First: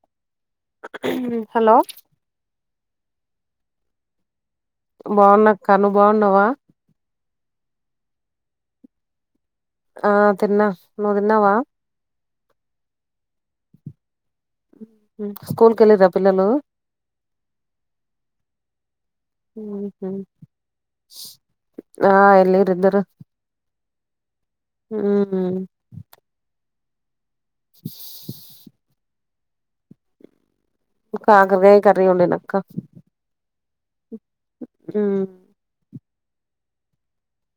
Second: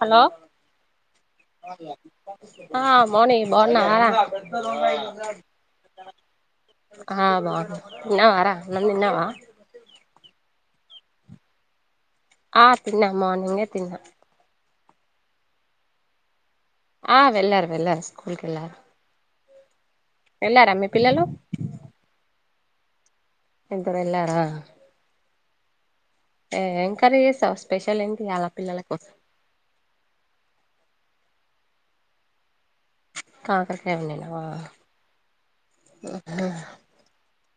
Hello hello ఆ మౌని బాగున్నావారా బాగున్నాక్క నువ్వు బాగున్నావా ఆ బావున్నా తిన్నవారా అన్నం తిన్నావా ఆ తిన్నా నువ్ తిన్నావా ఆ తిన్నా మార్నింగే తిన్నా మ్ స్కూల్ కెళ్ళిర్ర పిల్లలు ఆ వెళ్ళారు వెళ్ళారు స్కూల్కి ఎళ్ళారు ఉహు. వెళ్ళారా మీ పిల్లలు ఆ ఎల్లిర్రిద్దరు ఇద్దరూ ఎల్లారా మ్ ఏం కర్రీ చేసావు స్పెషల్ ఏంటి ఇయ్యాల పిల్లల కోసం కాకరకాయ కర్రీ వండినక్క కాకరకాయ వండినావ మ్ హు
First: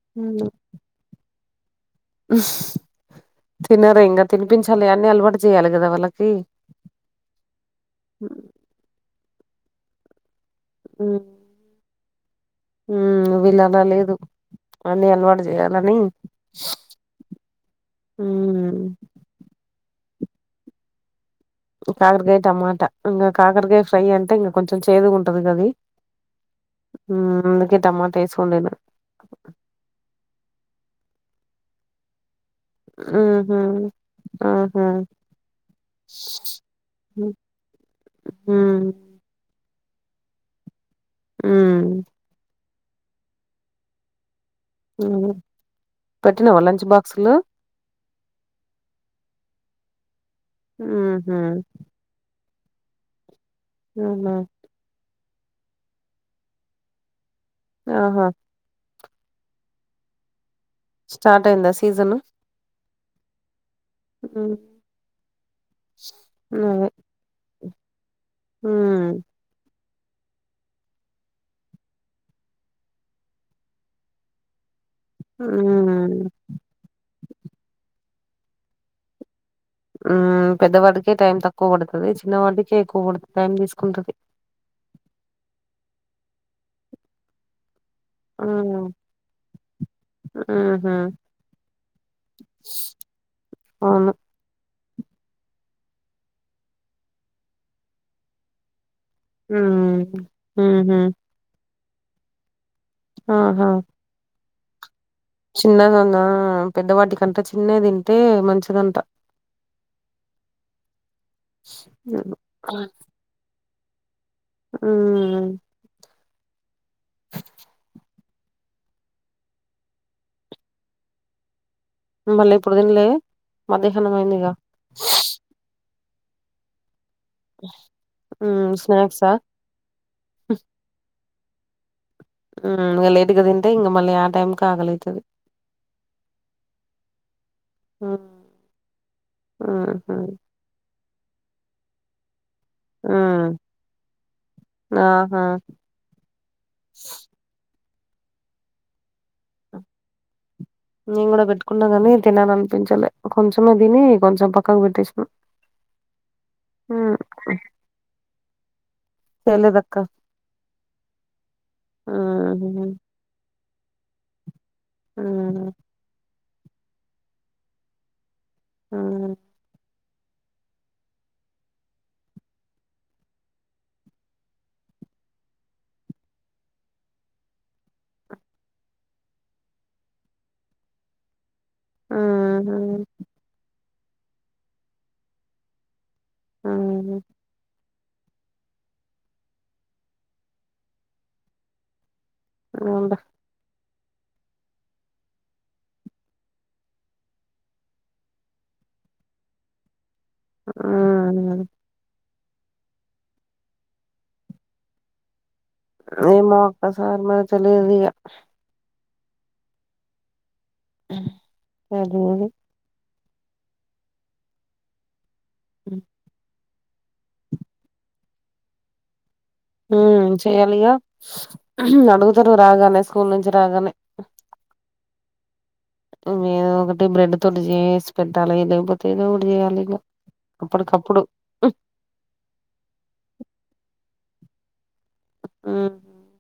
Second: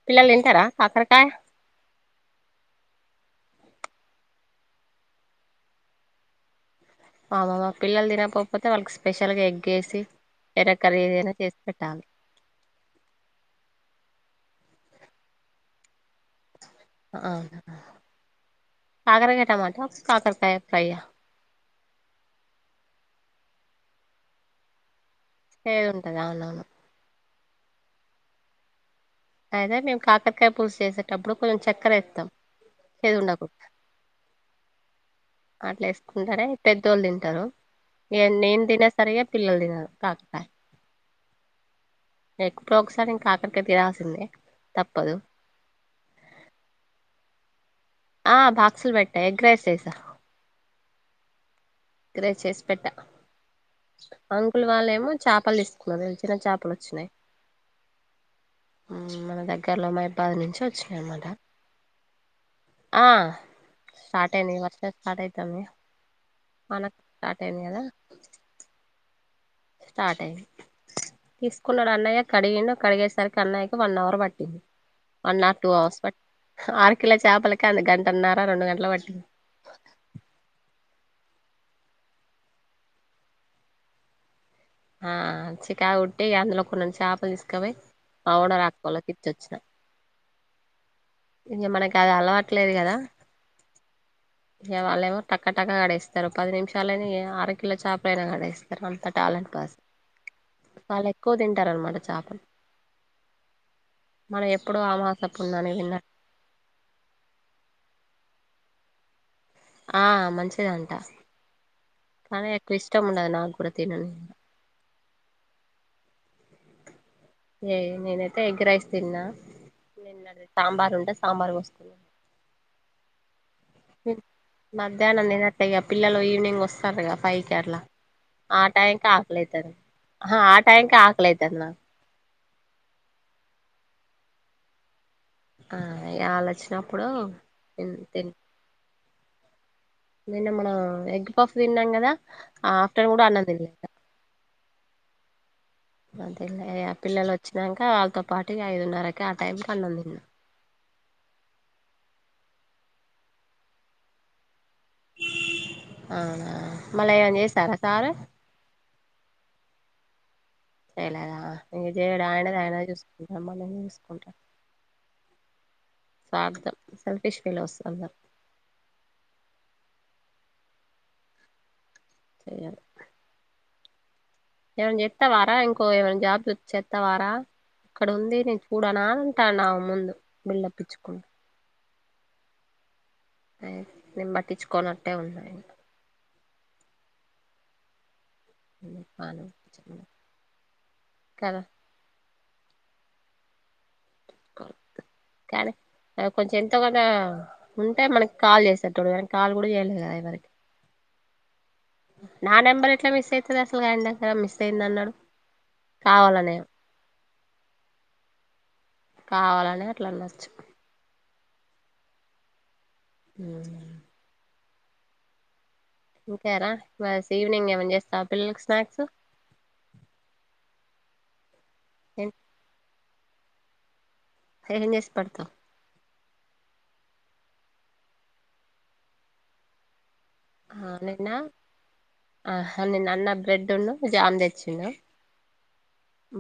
పిల్లలు తింటారా కాకరకాయ తినరు ఇంగ తినిపించాలి అన్ని అలవాటు చేయాలి కదా వాళ్ళకి ఆ మా పిల్లలు తినకపోకపోతే వాళ్ళకి స్పెషల్గా ఎగ్ ఏసి వేరే కర్రీ ఏదైనా చేసి పెట్టాలి మ్ వీళ్ళలా లేదు అన్నీ అలవాటు చేయాలని ఆ ఉమ్. కాకరకాయ టమాటా కాకరకాయ ఫ్రై యా కాకరకాయ టమాటా ఇంగ కాకరకాయ ఫ్రై అంటే ఇంగ కొంచెం చేదుగా ఉంటది గది ఏది ఉంటది అవునవును అందుకే టమాటా ఏసి వొండినా అదే మేము కాకరకాయ పులుసు చేసేటప్పుడు కొంచెం చక్కెర ఎత్తమ్ మ్ హు ఆహా అట్లేసుకుంటేనే పెద్దోళ్ళు తింటారు ఇగ నేను తిన హ్మ్ సరిగా పిల్లలు తినరు కాకరకాయ మ్ ఎక్ప్పుడో ఒకసారి ఇంక కాకరకాయ తినాల్సిందే తప్పదు మ్ పెట్టినావా లంచ్ బాక్సులు ఆ బాక్సులు పెట్టా ఎగ్ రైస్ చేసా మ్ హు ఎగ్ రైస్ చేసి పెట్ట ఆహా! అంకుల్ వాళ్ళేమో చాపలు తీసుకున్నారు చిన్న చాపలు వచ్చినాయ్ ఆహా మ్ మన దగ్గరలో మహబాద్ నుంచి వచ్చినాయన్నమాట స్టార్ట్ అయిందా సీజను? ఆ స్టార్ట్ అయింది వర్షం స్టార్ట్ అయితాంది స మనక్ స్టార్ట్ అయింది కదా మ్ స్టార్ట్ అయ్యంది తీసుకున్నాడు అన్నయ్య కడిగిండు కడిగేసరికి అన్నయ్యకి వన్ అవర్ పట్టింది వన్ ఆర్ టూ అవర్స్ పట్టి హ్మ్. ఆర కిలో చేపలకి అంత గంటన్నర రెండు గంటల పట్ మ్ పెద్దవాడికే టైం తక్కువ పడుతది చిన్నవాడికే ఎక్కువ పడు టైం తీసుకుంటది ఆ చికాకు పుట్టి అందులో కొన్ని చేపలు తీసుకపోయి మా ఓనర్ ఆక్కోళ్ళకు ఇచ్చొచ్చినా మ్ హు ఇంగ మనకి అది అలవట్లేదు కదా అవును ఇగ వాళ్ళేమో టక్క టక కడేస్తారు పది నిమిషాలనే అర కిల చేపలైనా కడేస్ స్తారు అంత టాలెంట్ పస్ హ్మ్. హుహు. వాల్లు ఎక్కువ తింటారనమాట చేపలు ఆహా మనం ఎప్పుడు ఆమా చిన్నదనా పెద్దవాటికంతా చిన్న తింటే మంచిదంట ఆ మంచిదంట హ్మ్. కానీ ఎక్కువ ఇష్టం ఉండదు నాకు కూడా తినని ఉమ్ ఏ నేనైతే ఎగ్ రైస్ తిన్న నిన్నడిది సాంబార్ ఉంటే సాంబార్ పోస్కున్నా మళ్ళీ ఇప్పుడు దిన్లే మధ్యాహ్నం అయిందిగ మధ్యాహ్నం తినట్టే ఇగ పిల్లలు ఈవినింగ్ వస్తారుగా ఫైకి అల ఆ హ్మ్. టైంకి స్నాక్సా? ఆకలైతది ఆ టైంకి ఆకలైతదిన మ్ లేటుగా తింటే ఇంగ మళ్ళీ ఆ టైమ్కి ఆకలైతది ఆ ఆళ్ వచ్చినప్పుడు ఇన్ తిన్ ఉమ్ నిన్న మనం ఎగ్ పఫ్ తిన్నాం కదా ఆఫ్టర్ కూడా అన్నం హ్మ్. తిన్లే ఆహా అదేలే పిల్లలు వచ్చినాక ఆళ్ళతో పాటు ఇగ ఐదున్నరకి ఆ టైంకి అన్నం తిన్నా నేను కూడా పెట్టుకున్నా కాని తినలనిపించలే కొంచెమే తిని కొంచెం పక్కకు పెట్ ఆ మళ్ళా హ్మ్. ఏమనా చేస్తారా సారు చెయలేదక్క చేయలేదా ఇంక చేయడు ఆయనది ఆయనే హుహు. చూసుకుంట మళ్ళ చూసుకుంటా మ్మ్ స్వార్థం సెల్ఫిష్ ఫెల్లోస్ అందరు ఆ చేయాలి ఏవనా జేస్తావారా ఇంకో ఏమైనా జాబ్బు చెత్తావారా ఇక్కడ ఉంది నేను చూడన అంటనా ముందు బిల్డప్ ఇచ్చుకు ఉమ్మ్ అ నేను పట్టించుకోనట్టే ఉన్నాయి అవున అను చింది కదా నీవంద కాలే అ కొంచెం ఎంతో కన్న ఉంటే మనకి కాల్ చేసేటోళ్ళు మనకి కాల్ కూడా చేయలేదు కదా ఎవరికి ఆ అను అను నా నెంబర్ ఎట్లా మిస్ అయితది అసలు ఆయన దగ్గర మిస్ అయిందన్నడు కావాలనే అ సార్ మ తెలిదియ కావాలనే అట్లా అన్నచ్చు [unintelligible] హ్మ్ మ్ ఇంకేర బస్ ఈవినింగ్ ఏమన్నా చేస్తావ పిల్లలకి స్నాక్సు ఉమ్ చెయాలిగా అడుగుతారు రాగానే స్కూల్ నుంచి రాగానే ఏం చేసి పెడతావ్ ఎదోకటి బ్రెడ్ తోటి చేసి పెట్టాలి లేకపోతే ఏదో ఒకటి చేయాలి ఇగ ఆ నిన్న ఆహా నిన్న అన్న బ్రెడును జామ్ తెచ్చిన్నా ఆ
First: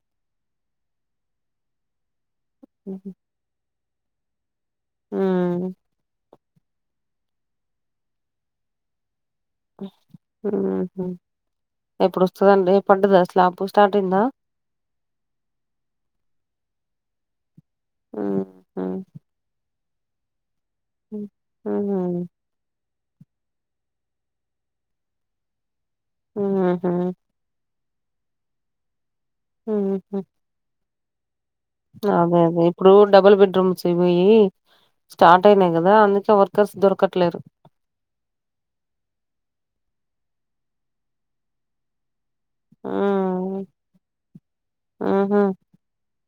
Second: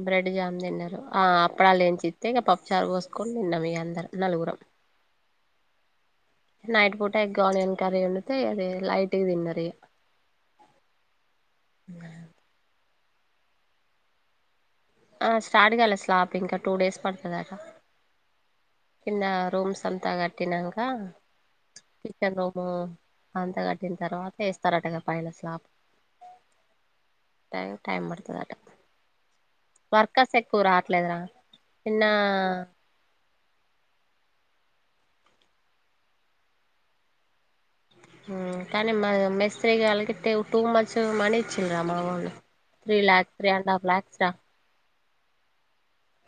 బ్రెడ్ జామ్ తిన్నారు ఆ అప్పడాలేంచిస్తే ఇంగ పప్పుచారు ఉహు పోసుకోన్ తిన్నాం ఇగ అందరం నలుగురం ఊ నైట్ పూట ఎగ్ ఆనియన్ కర్రీ వొండితే అది లైట్ గ తిన్నరు ఊహు ఊ ఎప్పుడు వస్తదండి పడ్డదా స్లాబ్ స్టార్ట్ అయిందా ఆ స్టార్ట్ గాలే స్లాప్ ఇంకా టూ డేస్ పడ్తాదట ఉహు కింద రూమ్స్ అంతా కట్టినాంక ఉహు కిచెన్ రూము అంత కట్టిన తర్వాత ఏస్తారట ఇగ పైన స్లాప్ ఊహు టైమ్ టైమ్ పడ్తాదట వర్కర్స్ ఎక్కువ రావట్లేదురా నిన్న ఆదాదే ఇప్పుడు డబుల్ బెడ్రూమ్స్ అయిపోయి స్టార్ట్ అయినాయి కదా అందుకే వర్కర్స్ దొరకట్లేరు ఊ కానీ మా మేస్త్రీ గాళ్లకి టే టూ మచ్ మనీ ఇచ్చిండ్రు అమ్మ వాళ్ళు three lakhs three and half lakhs రా ఆహా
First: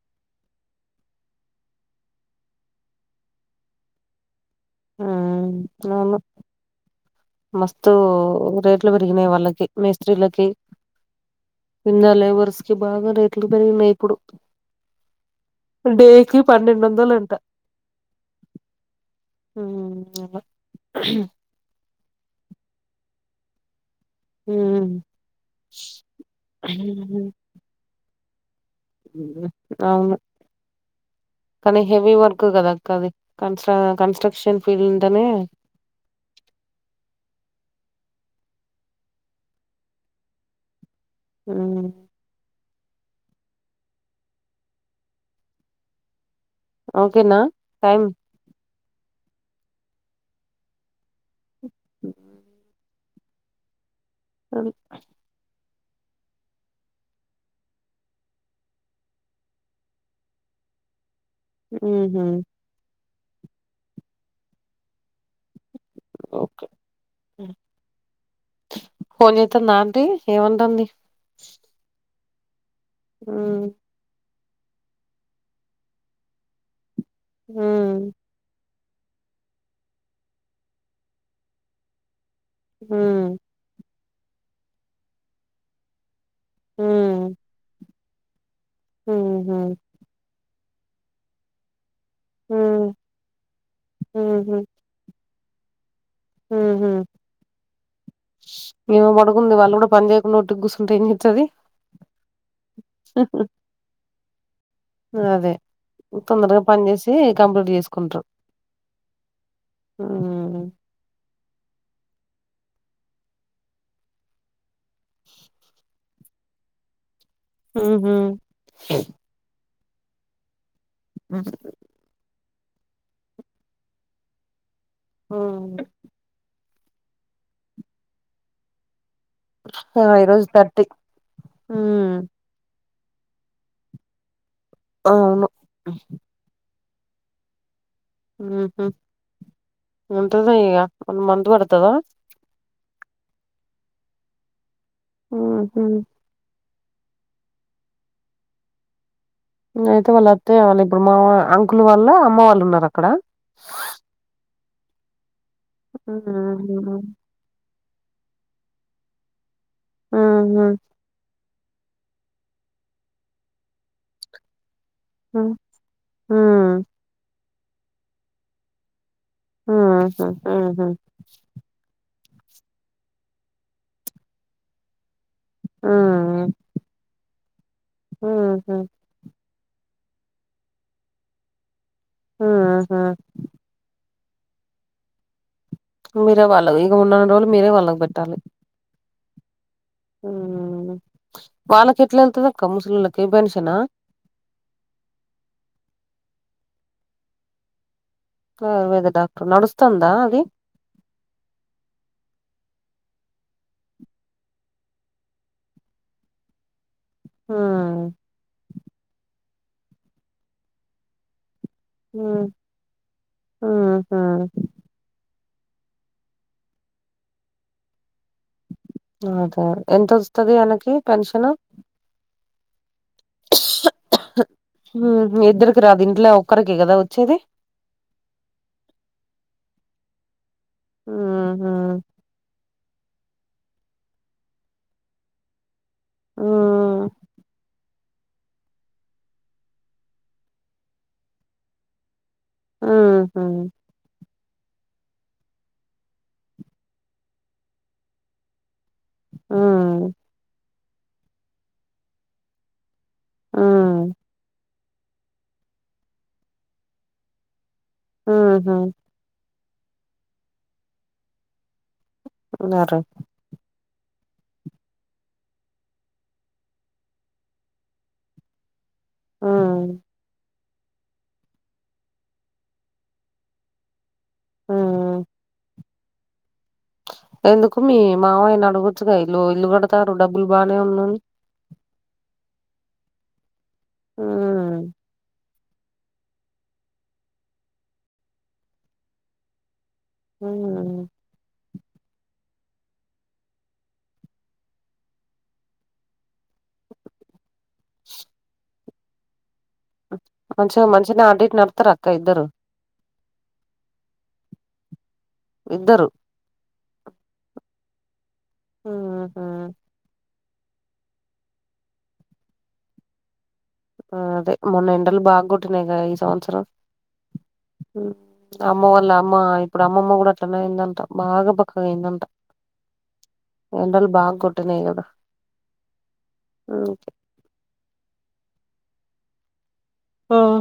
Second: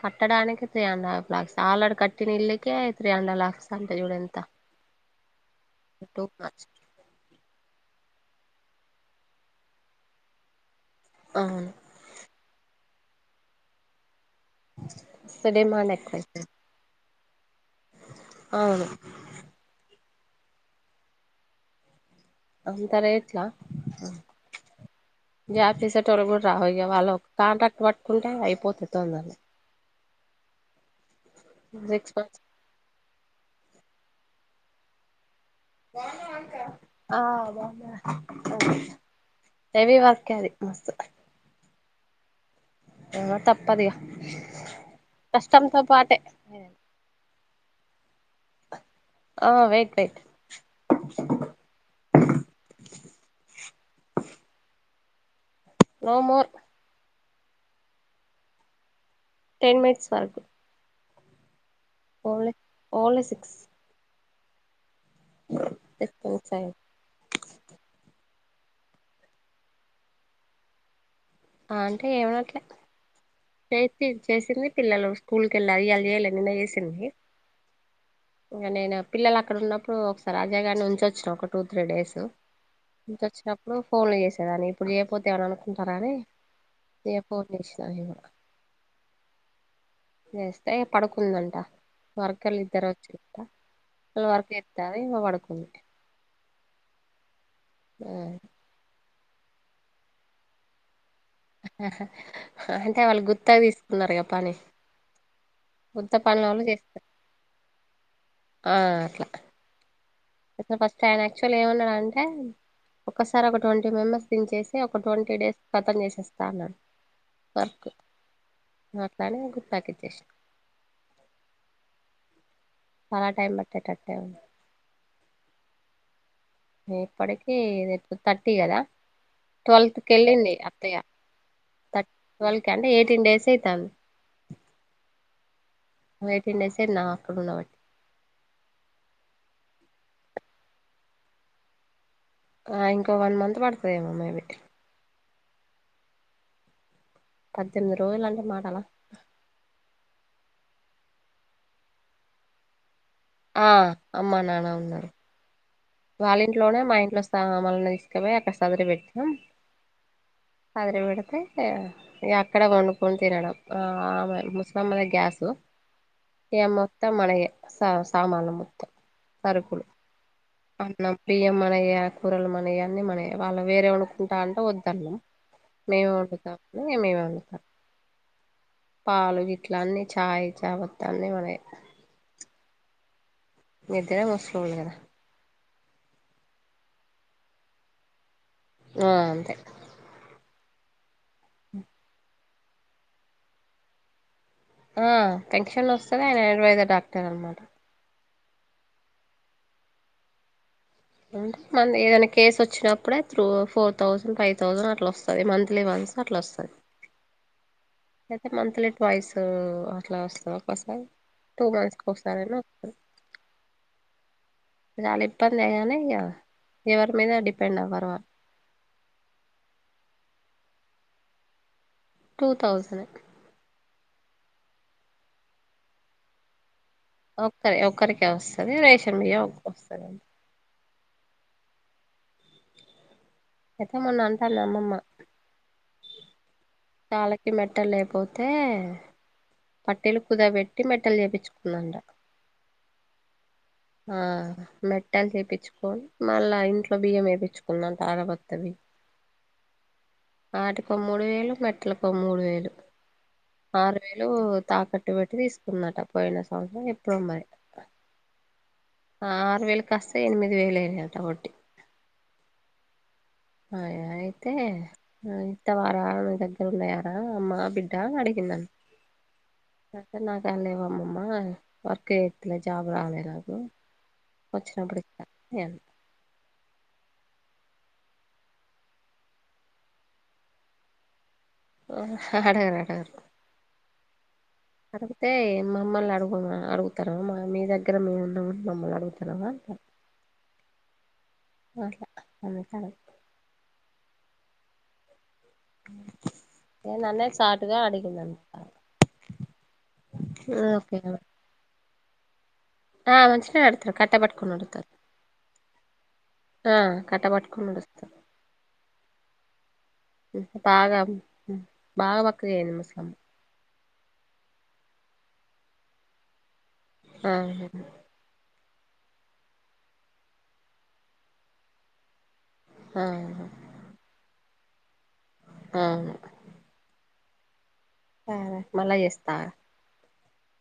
కట్టడానికి three and half lakhs already కట్టిన ఇళ్లకే త్రీ అండ్ హాఫ్ లాక్స్ అంటే చూడు ఎంత ఊ నేను టూ మచ్ మస్తు రేట్లు పెరిగినాయి వాళ్ళకి మేస్త్రీలకి అవును ఇంగా లేబర్స్ కి బాగా రేట్లు పెరిగినయి ఇప్పుడు డిమాండ్ డేకి ఎక్కువైతది పన్నెండొందలు అంట అవును ఊ [unintelligible] అంత రేట్లా జాబ్ చేసే టోల్లు కూడా రారు ఇగ వాళ్ళు కాంట్రాక్టు వట్టుకుంటే అయిపోతది తొందరనే అవును కానీ సిక్స్ హెవీ మంత్స్ వర్క్ కదక్క అది కన్స్టా కన్స్ట్రక్షన్ ఫీల్డ్ అనే ఆ బావున్నా హెవీ వర్క్ ఇది మస్తు ఊ ఇంగ తప్పదిగా కష్టంతో పాటే ఓకేనా టైం ఆ వెయిట్ వెయిట్ ఉ అది నో మోర్ టెన్ మినిట్స్ వరకు ఉహు ఓలె ఓన్లీ సిక్స్ ఓకే [unintelligible] ఫోన్ జేత్తంద ఆంటీ ఏమంటాంది ఆంటీ ఏమనట్లే ఊ ఇప్పి చేసింది పిల్లలు స్కూల్ కెళ్ళా ఈయల చేయల నిన్న చేసింది హ్మ్ ఇంక నేను పిల్లలు అక్కడ ఉన్నప్పుడు ఒకసారి అజయ గారిని ఉంచొచ్చిన ఒక టూ త్రీ డేస్ ఉమ్, ఉంచొచ్చినప్పుడు ఫోన్లు చేసేదాన్ని ఇప్పుడు చేయకపోతే ఏమైన అనుకుంటారాని ఏ ఫోన్ చేసినానిగ ఊ హూ చేస్తే పడుకుందంట వర్కర్లు ఇద్దరు ఉమ్, వచ్చిరంట వాళ్ళ వర్క్ ఉహు, దవ ఇగ పడుకుంది ఊ హూ హ్మ్ ఏమో పడుకుంది వాళ్ళ కూడా పని చేయకుండా ఒట్టిగ కూసుంటె ఏం చేస్తుంది అంటే వాళ్ళు గుత్తగా తీసుకున్నారు గా పని అదే అదే గుత్త తొందరగా పనులోళ్ళు పని చేస్తారు చేసి కంప్లీట్ చేసుకుంటరు ఆ అట్లా హ్మ్ అసలు ఫస్ట్ ఆయన ఆక్చుఅల్లీ ఏమన్నాడాంటే ఒకసారి ఒక ట్వంటీ మెంబర్స్ దించేసి ఒక ట్వంటీ డేస్ కతం చేసేస్తా అన్నడు వర్క్ ఉహు అట్లానే ఇక [unintelligible] హ్మ్ చాలా టైమ్ పట్టే టట్టెంది హ్మ్ ఇప్పటికీ థర్టీ కదా ఆ ట్వెల్త్కి ఈరోజు వెళ్ళింది థర్టీ అత్తయ్య తథట్ ఉమ్ ట్వెల్వ్కి అంటే ఎయిటీన్ డేస్ అవుతుంది అవును ఎయిటీన్ డేస్ అయ్యింది ఆమె అక్కడ ఉండబట్టి ఉంటది ఇక వన్మంత్ పడుతదా ఇంక వన్ మంత్ పడుతుందేమో మేబీ ఊహూ పద్దెనిమిది రోజులంటే మాటలా అయితే వాళ్ళు అత్తయ్య వాళ్ళ ఇప్పుడు మా అంకులు వాళ్ళ అమ్మ వాళ్ళు ఉన్నారు అక్కడ ఆ అమ్మ నానా ఉన్నారు ఉహు వాళ్ళ ఇంట్లోనే మా ఉహు ఇంట్లో వస్ [unintelligible] తీసుకుపోయి అక్కడ చదర పెడతాం ఉమ్ ఉహు సదర పెడితే యా ఏ అక్కడే వండుకొని తినడం ఆమె ముసలమ్మ దగ్గ గ్యాసు ఉహు ఏ మొత్తం మనవే సా సామాన్లు మొత్తం సరుకులు ఊహూ హూ అన్నం బియ్యం మనయే కూరలు మనయే అన్ని మనయే వాళ్ళు వేరే వండుకుంటా అంటే వద్దన్నాం మేమే వండుతాం మేమే వండుతాం ఊహూ పాలు ఇట్ల అన్నీ ఛాయ్ చాపత్త అన్నీ మనయే ఊహూ మీరు కూడా ముస్లిమే కదా మీరే వాళ్ళగ ఇక ఉన్నానీ రోజులు మీరే వాళ్ళ కి పెట్టాలి ఆ అంతే మ వాళ్ళకి ఎట్లా వెళ్తుది అక్క ముసలోళ్ళకి బెన్షనా ఆ పెన్షన్ వస్తుంది ఆయన అడ్వైజర్ డాక్టర్ అనమాట ఆయుర్వేద డాక్టర్ నడుస్తందా అది మంది ఏదైనా కేసు వచ్చినప్పుడే through four thousand, five thousand అట్లా వస్తది మంత్లీ వన్స్. అట్ల వస్తది హ్మ్ అయితే మంత్లీ వాయిస్ అట్లా వస్తదా ఒకసారి, టూ మంత్స్ కి ఒకసారేమో ఆ ఆహా. చాలా ఇబ్బందే కానీ ఇగ ఎవరి మీద డిపెండ్ అవ్వరు వా అదే ఎంతొస్తది ఆయనకి పెన్షన్. Two thousand. ఇద్దరికి రాదు ఇంట్లో ఒక్కరికే కదా వచ్చేది. సరే ఒక్కరికే వస్తది, రేషన్ బియ్యం ఒకటి వస్తదండి. ఉహ్. అయితే మొన్న అంటాది అమ్మమ్మా. ఆ కాళ్ళకి మెట్టలు లేకపోతే. పట్టీలు కుదబెట్టి మెట్టలు చేపిచ్చుకుందంటా. ఆహా. ఆ మెట్టలు చేపిచ్చుకోని మళ్ళా ఇంట్లో బియ్యం ఎపిచ్చుకుందంటా అరబత్తవి. ఆ ఆటికో మూడు వేలు, మెట్టలకో మూడు వేలు. ఆరు హ్మ్ వేలు తాకట్టు పెట్టి తీసుకుందంట పోయిన సంవత్సరమో ఎప్పుడో మరి. ఆహా. ఆరు వేలు కాస్త ఎనిమిది వేలు అయినయటా వడ్డి. ఉన్నారు. ఆ అయితే ఆ ఇత్తవారా నీ దగ్గర ఉన్నయారా అమ్మ బిడ్డ అడిగిందం హ్మ్ అయితే నాతానా లేవు అమ్మమ్మ వర్క్ చేత్తలే జాబ్ రాలే నాకు. వచ్చినప్పుడు హ్మ్ ఇత్త నేఅన్ ఎందుకు మీ మామయ్యని అడగొచ్చుగా ఇల్లు ఇల్లు కడతారు డబ్బులు బానే ఉన్నయి. ఆహా అడగరు అడగరు. ఆ అడుగుతే మమ్మల్ని అడుగు అడుగుతరు, మా మీ దగ్గర మేము ఉన్నమని మమ్మల్ని అడుగుతన్నవా అంటరు. హ్. అహా అందుకనే ఇగ నాన్నే చాటుగా అడిగిం [inaudible] కొంచెం మంచిగనే అటు ఇటు నడుత్తరా అక్క ఇద్దరు. ఆ మంచిగనే నడతరు కట్టా పట్కొని నడుత్తరు. ఇద్దరు? ఆ కట్ట పట్టుకొని నడుస్తరు. ఆహా బాగా బాగా బక్కగా అయింది ముసలమ్మ. ఆ అదే మొన్నెండలు బాగ కొట్టినయి కదా ఈ సంవత్సరం. ఆహా. అమ్మ వాళ్ళ అమ్మ ఇప్పుడు అమ్మమ్మ కూడా అట్లనే అయిందంటా బాగా బక్కగా అయిందంట. ఆహా. ఏండల బాగ కొట్టనయి కదా. ఆ. [unintelligible] కే. తలా మళ్ళా చేస్తా ఆ